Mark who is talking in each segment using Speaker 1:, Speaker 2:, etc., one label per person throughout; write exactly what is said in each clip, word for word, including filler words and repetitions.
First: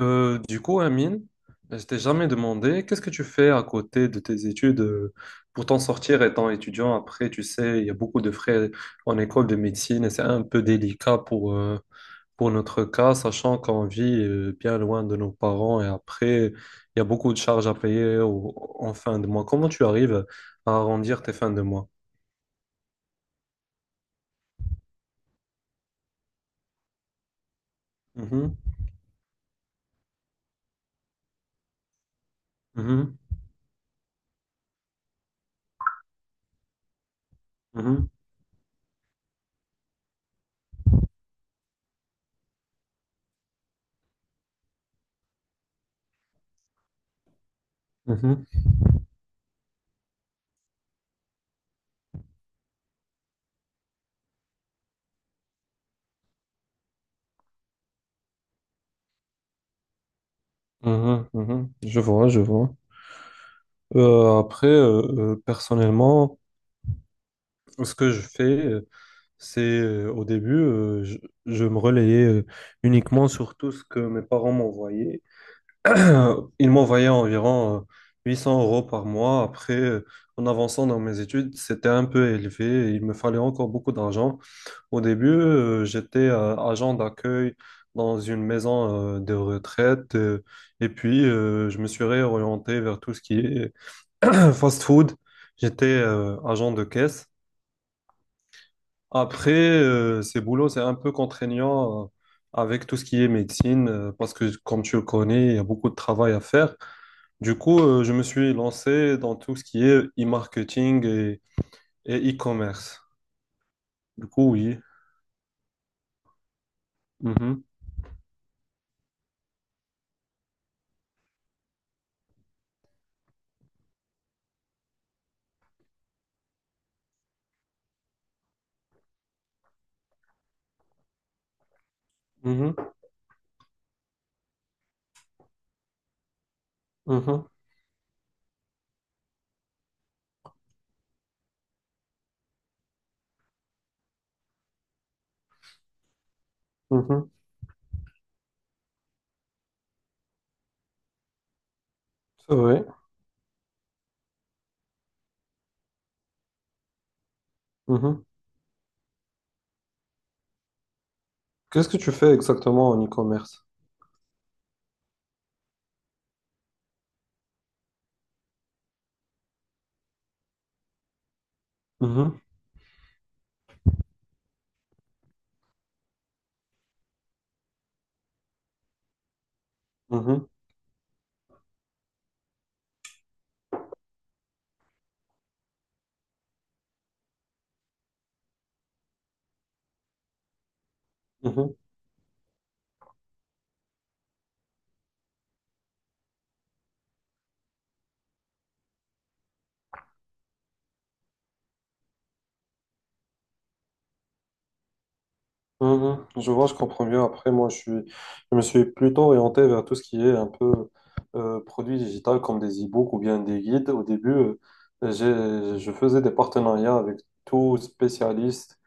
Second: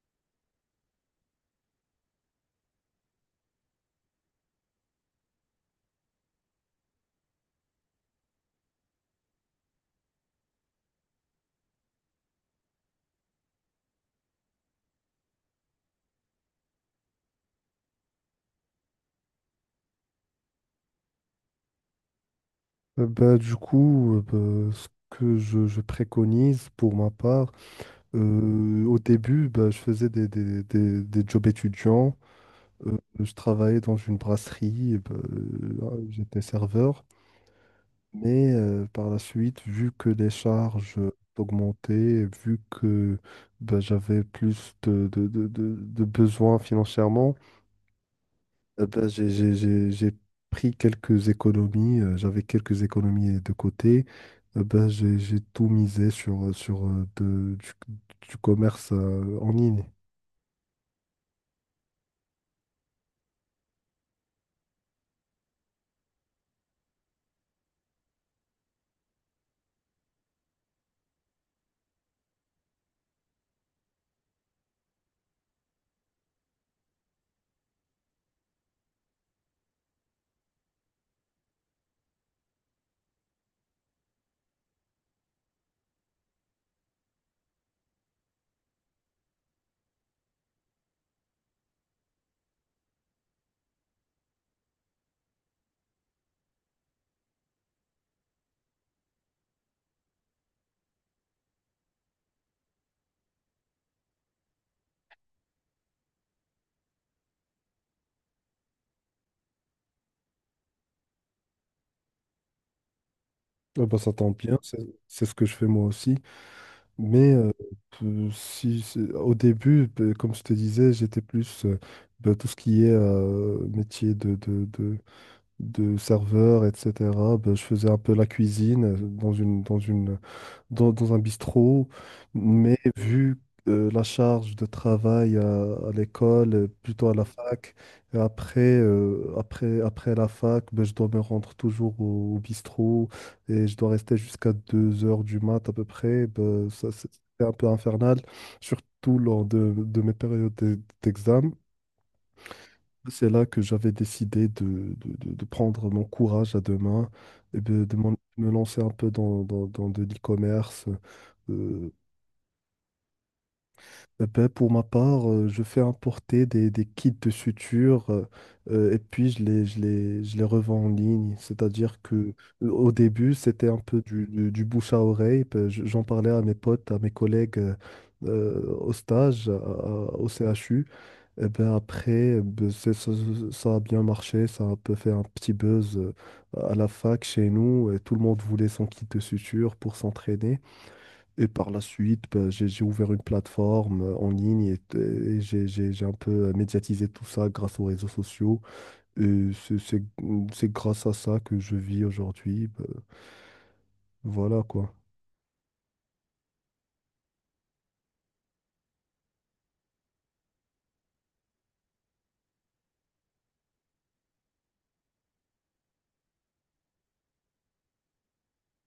Speaker 1: Euh, du coup, Amine, je t'ai jamais demandé, qu'est-ce que tu fais à côté de tes études euh, pour t'en sortir étant étudiant? Après, tu sais, il y a beaucoup de frais en école de médecine et c'est un peu délicat pour, euh, pour notre cas, sachant qu'on vit euh, bien loin de nos parents et après, il y a beaucoup de charges à payer au- en fin de mois. Comment tu arrives à arrondir tes fins de mois?
Speaker 2: Euh, bah, du coup, euh, bah, ce que je, je préconise pour ma part,
Speaker 1: Mhm,
Speaker 2: euh, au début, bah, je faisais des, des, des, des jobs étudiants. Euh,
Speaker 1: mhm,
Speaker 2: je travaillais dans une brasserie, et bah, euh, j'étais serveur.
Speaker 1: mhm,
Speaker 2: Mais euh, par la suite, vu que les charges augmentaient, vu que bah, j'avais plus de, de, de, de, de besoins financièrement, euh, ben, j'ai j'ai- j'ai- j'ai pris quelques économies, euh, j'avais quelques économies de côté. Euh, ben, j'ai j'ai tout misé sur, euh, sur euh, de- du, du commerce euh, en ligne.
Speaker 1: mhm, mhm, mhm. Je vois, je vois. Euh, après, euh, euh, personnellement, Ce que je fais, euh, c'est euh, au début, euh, je, je me relayais euh, uniquement sur tout ce que mes parents m'envoyaient. Ils m'envoyaient environ euh, huit cents euros par mois. Après, euh, en avançant dans mes études, c'était un peu élevé. et Il me fallait encore beaucoup d'argent. Au début, euh, j'étais euh, agent d'accueil dans une maison euh, de retraite. euh, et puis, euh, je me suis réorienté vers tout ce qui est fast-food. J'étais euh, agent de caisse. Après, euh, ces boulots, c'est un peu contraignant euh, avec tout ce qui est médecine, euh, parce que comme tu le connais, il y a beaucoup de travail à faire. Du coup, euh, je me suis lancé dans tout ce qui est e-marketing et, et e-commerce.
Speaker 2: Euh, ben, ça
Speaker 1: Du
Speaker 2: tombe
Speaker 1: coup,
Speaker 2: bien,
Speaker 1: oui.
Speaker 2: c'est c'est ce que je fais moi aussi. Mais euh,
Speaker 1: Mhm,
Speaker 2: peu- si, c'est- au début, peu- comme je te disais, j'étais plus euh, ben, tout ce qui est euh, métier de, de, de, de serveur, et cetera. Ben, je faisais un peu la cuisine euh, dans une, dans une dans, dans un bistrot,
Speaker 1: mhm,
Speaker 2: mais vu euh, la charge de travail à, à l'école, euh, plutôt à la
Speaker 1: mhm,
Speaker 2: fac, et après, euh, après, après la fac, ben, je dois me rendre toujours au, au bistrot et je dois rester jusqu'à deux heures du mat à peu près. Ben, ça, c'est
Speaker 1: mhm.
Speaker 2: c'est un peu infernal, surtout lors de, de mes périodes d'e- d'examen.
Speaker 1: C'est vrai.
Speaker 2: C'est là que j'avais décidé de, de- de- de prendre mon courage à deux mains et de, de m'en-
Speaker 1: Mhm.
Speaker 2: me lancer un peu dans, dans, dans de l'e-commerce
Speaker 1: Qu'est-ce
Speaker 2: euh,
Speaker 1: que tu fais exactement en e-commerce?
Speaker 2: Eh ben, pour ma part, euh, je fais importer des, des kits de suture euh, euh, et puis je les, je les, je les revends en ligne. C'est-à-dire que
Speaker 1: Mhm,
Speaker 2: euh, au début, c'était un peu du, du- du bouche à oreille. Ben, je- J'en parlais à mes potes, à mes collègues euh, euh, au stage, à- à- au
Speaker 1: mhm,
Speaker 2: C H U. Et ben, après, ben, c'est- ça, ça a bien marché. Ça a un peu fait un petit buzz euh, à la fac chez nous. Et tout le monde voulait son kit de suture pour s'entraîner. Et par
Speaker 1: mhm.
Speaker 2: la suite, ben, j'ai j'ai ouvert une plateforme euh, en ligne et, et j'ai j'ai- j'ai un peu euh, médiatisé tout ça grâce aux réseaux sociaux. Et c'est c'est- c'est grâce à ça que je vis aujourd'hui. Ben, voilà quoi.
Speaker 1: Mhm. Je vois, je comprends mieux. Après, moi, je suis, je me suis plutôt orienté vers tout ce qui est un peu euh, produit digital comme des e-books ou bien des guides. Au début, euh, j'ai, je faisais des partenariats avec tout spécialiste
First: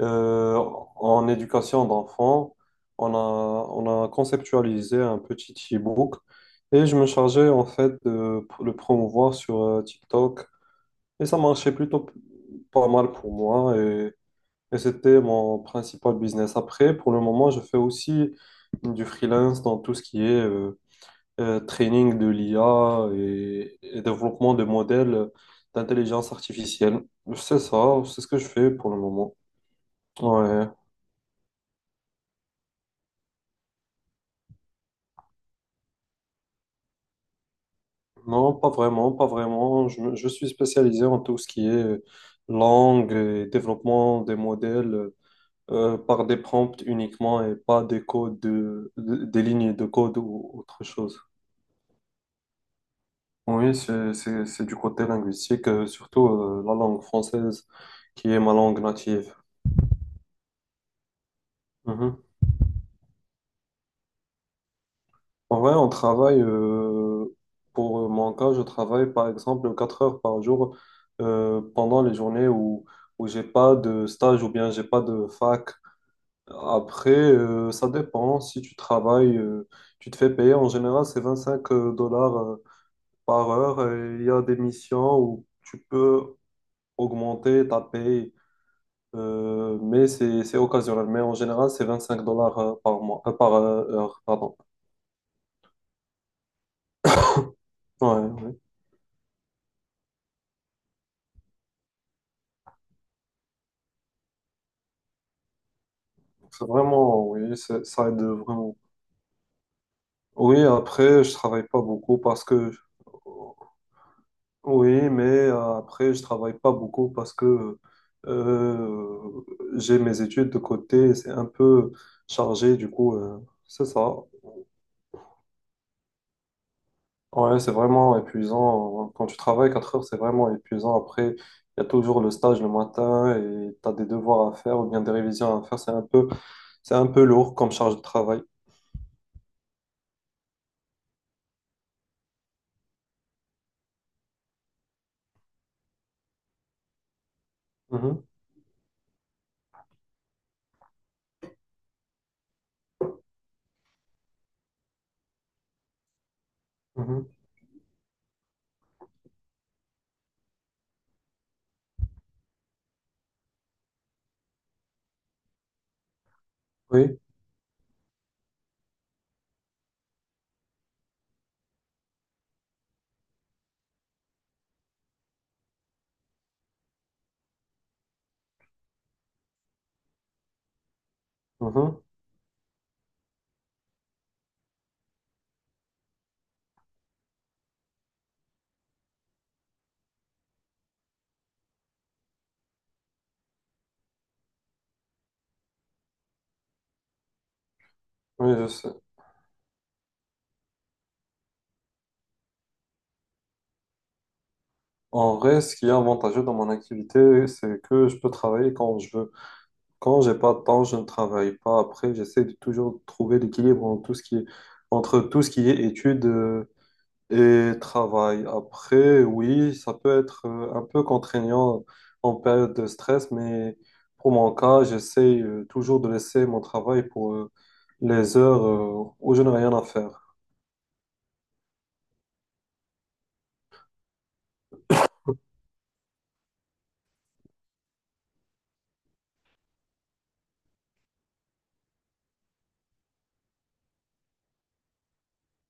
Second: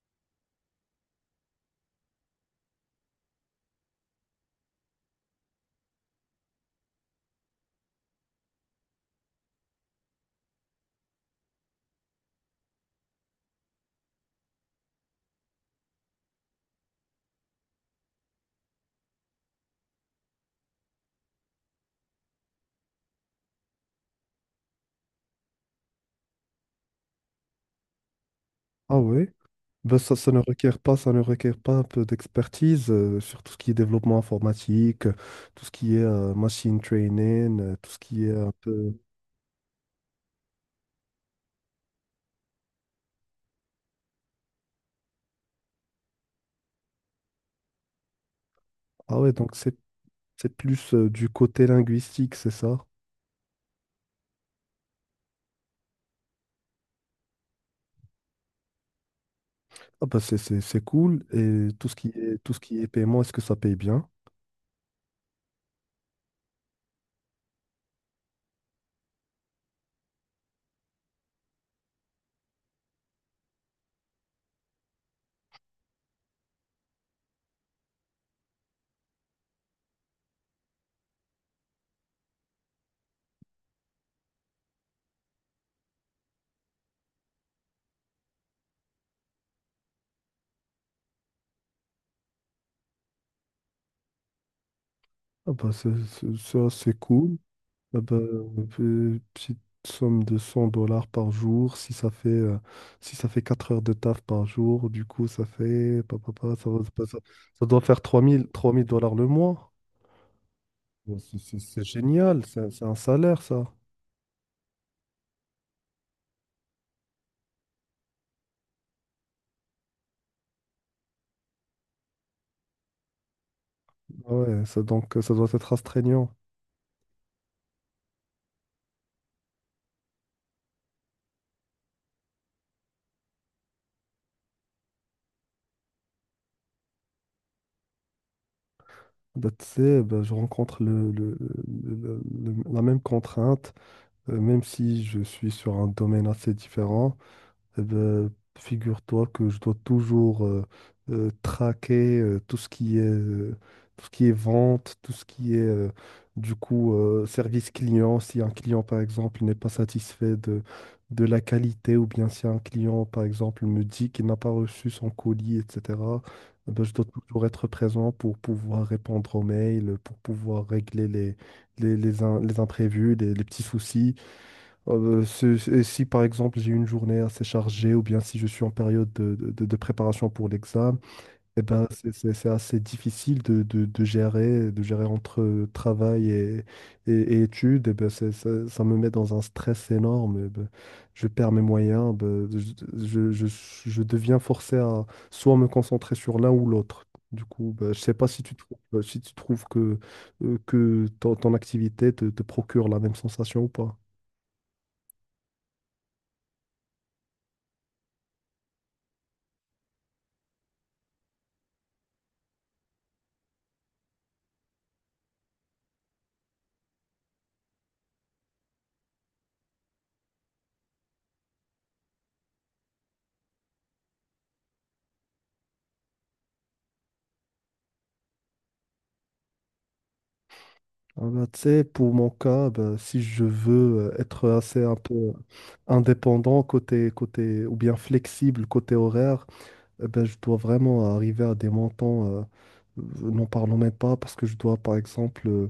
Speaker 1: euh, en éducation d'enfants. On a, on a conceptualisé un petit e-book et je me chargeais en fait de le promouvoir sur euh, TikTok. Et ça marchait plutôt p- pas mal pour moi. Et c'était mon principal business. Après, pour le moment, je fais aussi du freelance dans tout ce qui est euh, euh, training de l'I A et, et développement de modèles d'intelligence artificielle. C'est ça, c'est ce que je fais pour le
Speaker 2: Ah ouais?
Speaker 1: moment.
Speaker 2: Ben, ça, ça ne
Speaker 1: Ouais.
Speaker 2: requiert pas, ça ne requiert pas un peu d'expertise euh, sur tout ce qui est développement informatique, euh, tout ce qui est euh, machine training, euh, tout ce qui est un
Speaker 1: Non, pas
Speaker 2: peu...
Speaker 1: vraiment, pas vraiment. Je, me- je suis spécialisé en tout ce qui est euh, langue et développement des modèles euh, par des prompts uniquement et pas des codes, de-
Speaker 2: Ah
Speaker 1: de-
Speaker 2: ouais,
Speaker 1: des
Speaker 2: donc c'est
Speaker 1: lignes de code
Speaker 2: c'est
Speaker 1: ou autre
Speaker 2: plus euh,
Speaker 1: chose.
Speaker 2: du côté linguistique, c'est ça?
Speaker 1: Oui, c'est, c'est, c'est du côté linguistique, euh, surtout euh, la langue française, qui est ma langue native.
Speaker 2: Ah bah, c'est c'est- c'est cool. Et tout ce qui
Speaker 1: Mhm.
Speaker 2: est, tout ce qui est paiement, est-ce que ça paye bien?
Speaker 1: En vrai, on travaille, euh, pour mon cas, je travaille par exemple quatre heures par jour euh, pendant les journées où, où j'ai pas de stage ou bien j'ai pas de fac. Après, euh, ça dépend. Si tu travailles, euh, tu te fais payer. En général, c'est vingt-cinq euh, dollars euh, par heure. Et il y a des missions où tu peux augmenter ta paye Euh, mais c'est c'est occasionnel. Mais en général, c'est vingt-cinq dollars euh, par mois, euh, par euh, heure, pardon.
Speaker 2: Ah bah, c'est- c'est- ça, c'est cool. Ah
Speaker 1: Ouais,
Speaker 2: bah,
Speaker 1: oui.
Speaker 2: euh, petite somme de cent dollars par jour, si ça fait, euh, si ça fait quatre heures de taf par jour, du coup, ça fait... pa, pa, pa,
Speaker 1: C'est
Speaker 2: ça, va- ça, ça-
Speaker 1: vraiment, oui,
Speaker 2: ça doit
Speaker 1: c'est-
Speaker 2: faire
Speaker 1: ça aide
Speaker 2: 3000
Speaker 1: vraiment.
Speaker 2: trois mille dollars le mois.
Speaker 1: Oui,
Speaker 2: Bah,
Speaker 1: après, je
Speaker 2: C'est c'est-
Speaker 1: travaille pas
Speaker 2: c'est
Speaker 1: beaucoup
Speaker 2: génial,
Speaker 1: parce
Speaker 2: c'est
Speaker 1: que,
Speaker 2: c'est un salaire, ça.
Speaker 1: oui, mais euh, après, je travaille pas beaucoup parce que euh, j'ai mes études de côté, c'est un peu chargé, du coup, euh, c'est ça.
Speaker 2: Ah ouais, ça, donc, euh, ça doit être astreignant.
Speaker 1: Ouais, c'est vraiment épuisant. Quand tu travailles quatre heures, c'est vraiment épuisant. Après, il y a toujours le stage le matin et tu as des devoirs à faire ou bien des révisions à faire. C'est un peu, c'est un peu lourd comme charge de travail.
Speaker 2: Bah, tu sais, bah, je rencontre le, le- le- le- le- la même contrainte. Euh, Même si je suis sur un domaine assez différent, eh
Speaker 1: Mhm,
Speaker 2: ben, figure-toi que je dois toujours euh, euh, traquer euh, tout ce qui est, euh, tout ce qui est vente, tout ce qui est euh, du coup
Speaker 1: mhm.
Speaker 2: euh, service client. Si un client, par exemple, n'est pas satisfait de, de la qualité, ou bien si un client, par exemple, me dit qu'il n'a pas reçu son colis, et cetera, eh ben, je dois
Speaker 1: Oui,
Speaker 2: toujours être présent pour pouvoir répondre aux mails, pour pouvoir régler les, les, les, im- les imprévus, les les petits soucis. Euh, c'est- c'est- et si par exemple j'ai une journée assez chargée ou bien si je suis en période de, de- de préparation pour l'examen, eh ben
Speaker 1: mhm.
Speaker 2: c'est c'est- c'est assez difficile de, de- de gérer, de gérer entre euh, travail et, et, et études. Eh ben, c'est- ça, ça me met dans un stress énorme. Eh ben, je perds mes moyens. Ben, je, je- je- je deviens forcé à soit me concentrer sur l'un ou l'autre. Du coup, ben, je sais pas si tu
Speaker 1: Oui, je sais.
Speaker 2: trouves, si tu trouves que, euh, que ton, ton activité te te procure la même sensation ou pas.
Speaker 1: En vrai, ce qui est avantageux dans mon activité, c'est que je peux travailler quand je veux. Quand j'ai pas de temps, je ne travaille pas. Après, j'essaie de toujours trouver l'équilibre entre tout ce qui est, entre tout ce qui est études. euh, Et travail après, oui, ça peut être euh, un peu contraignant en période de stress, mais pour mon cas, j'essaie euh, toujours de laisser mon travail pour euh, les heures euh, où je n'ai rien à faire.
Speaker 2: Ah bah, tu sais, pour mon cas, bah, si je veux euh, être assez un peu indépendant côté, côté, ou bien flexible côté horaire, eh ben, je dois vraiment arriver à des montants, euh, euh, n'en parlons même pas, parce que je dois, par exemple, euh,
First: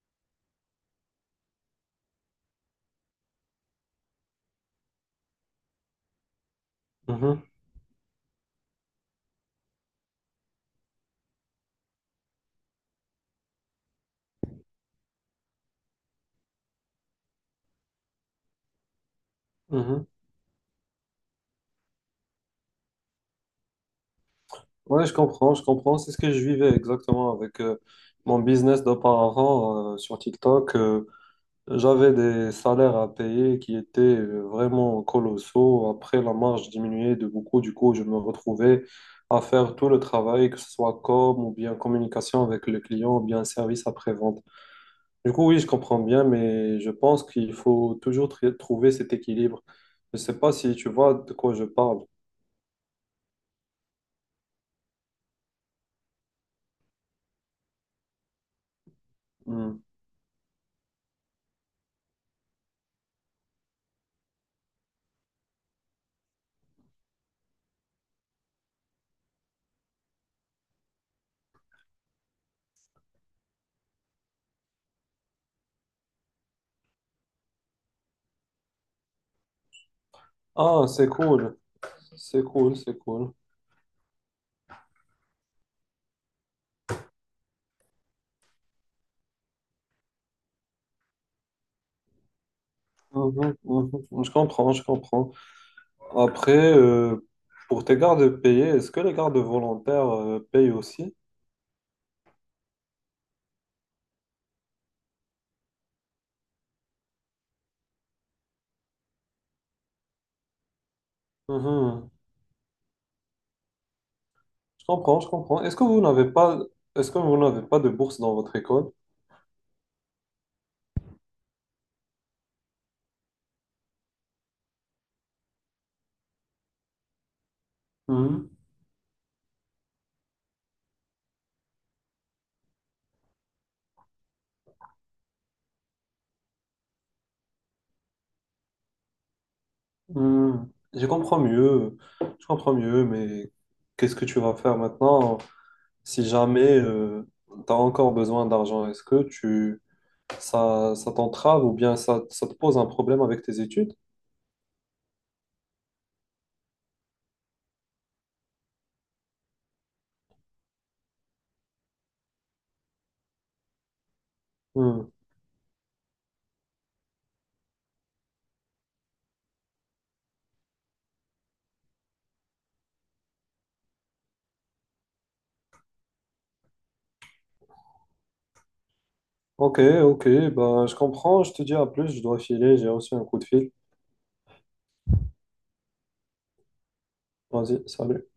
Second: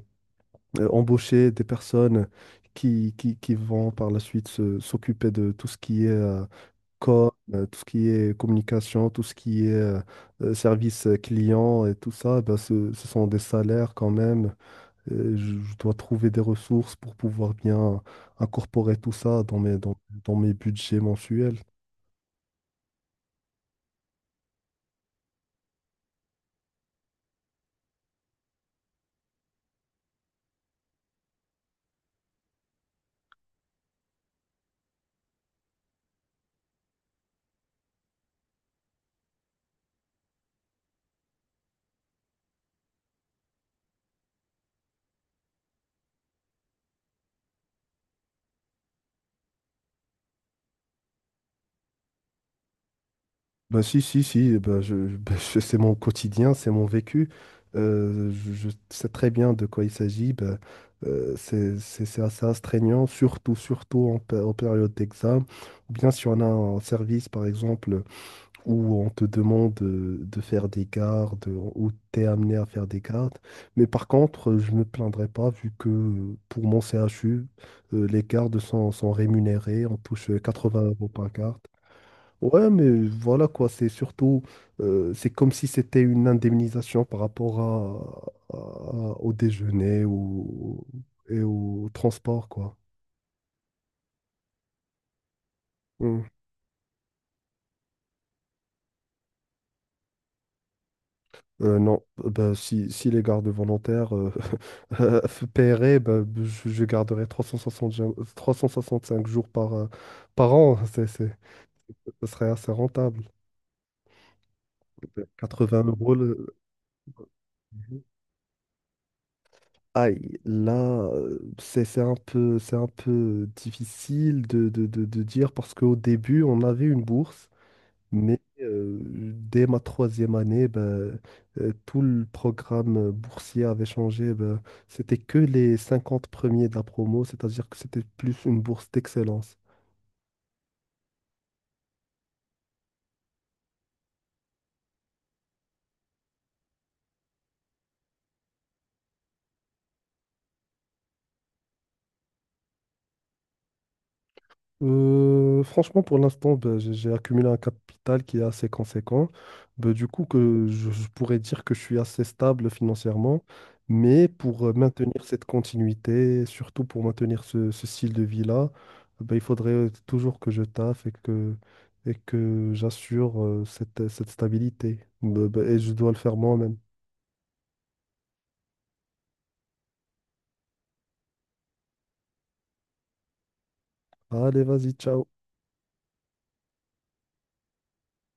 Speaker 2: euh, embaucher des personnes qui, qui, qui vont par la suite se- s'occuper de tout ce qui est euh, com,
Speaker 1: Mhm,
Speaker 2: euh, tout ce qui est communication, tout ce qui est euh, euh, service client et tout ça. Eh ben ce, ce sont des salaires quand même. Euh, je je dois trouver des ressources pour pouvoir bien incorporer tout ça dans mes, dans,
Speaker 1: mhm.
Speaker 2: dans mes budgets mensuels.
Speaker 1: Ouais, je comprends, je comprends. C'est ce que je vivais exactement avec euh, mon business d'auparavant euh, sur TikTok. euh, J'avais des salaires à payer qui étaient euh, vraiment colossaux. Après, la marge diminuait de beaucoup. Du coup, je me retrouvais à faire tout le travail, que ce soit com ou bien communication avec le client ou bien service après-vente. Du coup, oui, je comprends bien, mais je pense qu'il faut toujours tr- trouver cet équilibre. Je ne sais pas si tu vois de quoi je parle.
Speaker 2: Ben si, si, si, eh ben je, je- ben, je- c'est mon quotidien, c'est mon vécu. Euh, je, je sais très bien de
Speaker 1: Hmm.
Speaker 2: quoi il s'agit. Ben, euh, c'est, c'est- c'est assez astreignant, surtout, surtout en, pé- en période d'examen. Ou bien si on a un service, par exemple, où on te demande euh, de faire des gardes, euh, où tu es amené à faire des gardes. Mais par contre, euh, je ne me plaindrai pas vu que euh, pour mon C H U, euh, les gardes sont, sont rémunérés, on touche euh, 80
Speaker 1: Ah, c'est
Speaker 2: euros par
Speaker 1: cool.
Speaker 2: garde.
Speaker 1: C'est
Speaker 2: Ouais,
Speaker 1: cool, c'est
Speaker 2: mais
Speaker 1: cool.
Speaker 2: voilà quoi, c'est surtout, euh, c'est comme si c'était une indemnisation par rapport à, à- au déjeuner ou, et au transport, quoi.
Speaker 1: Mhm, mhm. Je comprends, je comprends.
Speaker 2: Mm.
Speaker 1: Après, euh, pour tes gardes payés, est-ce que les gardes volontaires euh, payent aussi?
Speaker 2: Euh, non, Euh, bah, si, si les gardes volontaires euh, euh, paieraient, bah, je, je garderais 360 jo- cinq jours par, euh, par an. C'est, c'est-
Speaker 1: Mhm.
Speaker 2: ce serait assez rentable.
Speaker 1: Je comprends, je comprends. Est-ce que
Speaker 2: 80
Speaker 1: vous
Speaker 2: euros.
Speaker 1: n'avez
Speaker 2: le-
Speaker 1: pas, est-ce que vous n'avez pas de
Speaker 2: Mhm.
Speaker 1: bourse dans votre école?
Speaker 2: Aïe, là, euh, c'est c'est un peu, c'est un peu difficile de, de, de, de dire parce qu'au début, on avait une bourse. Mais
Speaker 1: Mhm.
Speaker 2: euh, dès ma troisième année, ben, euh, tout le programme euh, boursier avait changé. Ben, c'était que les cinquante premiers de la promo, c'est-à-dire que c'était plus une bourse d'excellence.
Speaker 1: Mhm. Je comprends mieux, je comprends mieux, mais qu'est-ce que tu vas faire maintenant si jamais tu as encore besoin d'argent? Est-ce que tu, ça, ça t'entrave ou bien ça, ça te pose un problème avec tes études?
Speaker 2: Euh, franchement, pour l'instant, ben, j'ai j'ai accumulé un capital qui est assez conséquent. Ben, du coup, que je, je pourrais dire que je suis assez stable financièrement, mais pour euh,
Speaker 1: Mhm.
Speaker 2: maintenir cette continuité, surtout pour maintenir ce, ce style de vie-là, ben, il faudrait euh, toujours que je taffe et que, et que j'assure euh, cette, cette stabilité. Ben, ben, et je dois le faire moi-même.
Speaker 1: Ok, ok, ben, je comprends, je te dis à plus, je dois filer, j'ai reçu un coup de fil.
Speaker 2: Allez, vas-y, ciao.
Speaker 1: Vas-y, salut.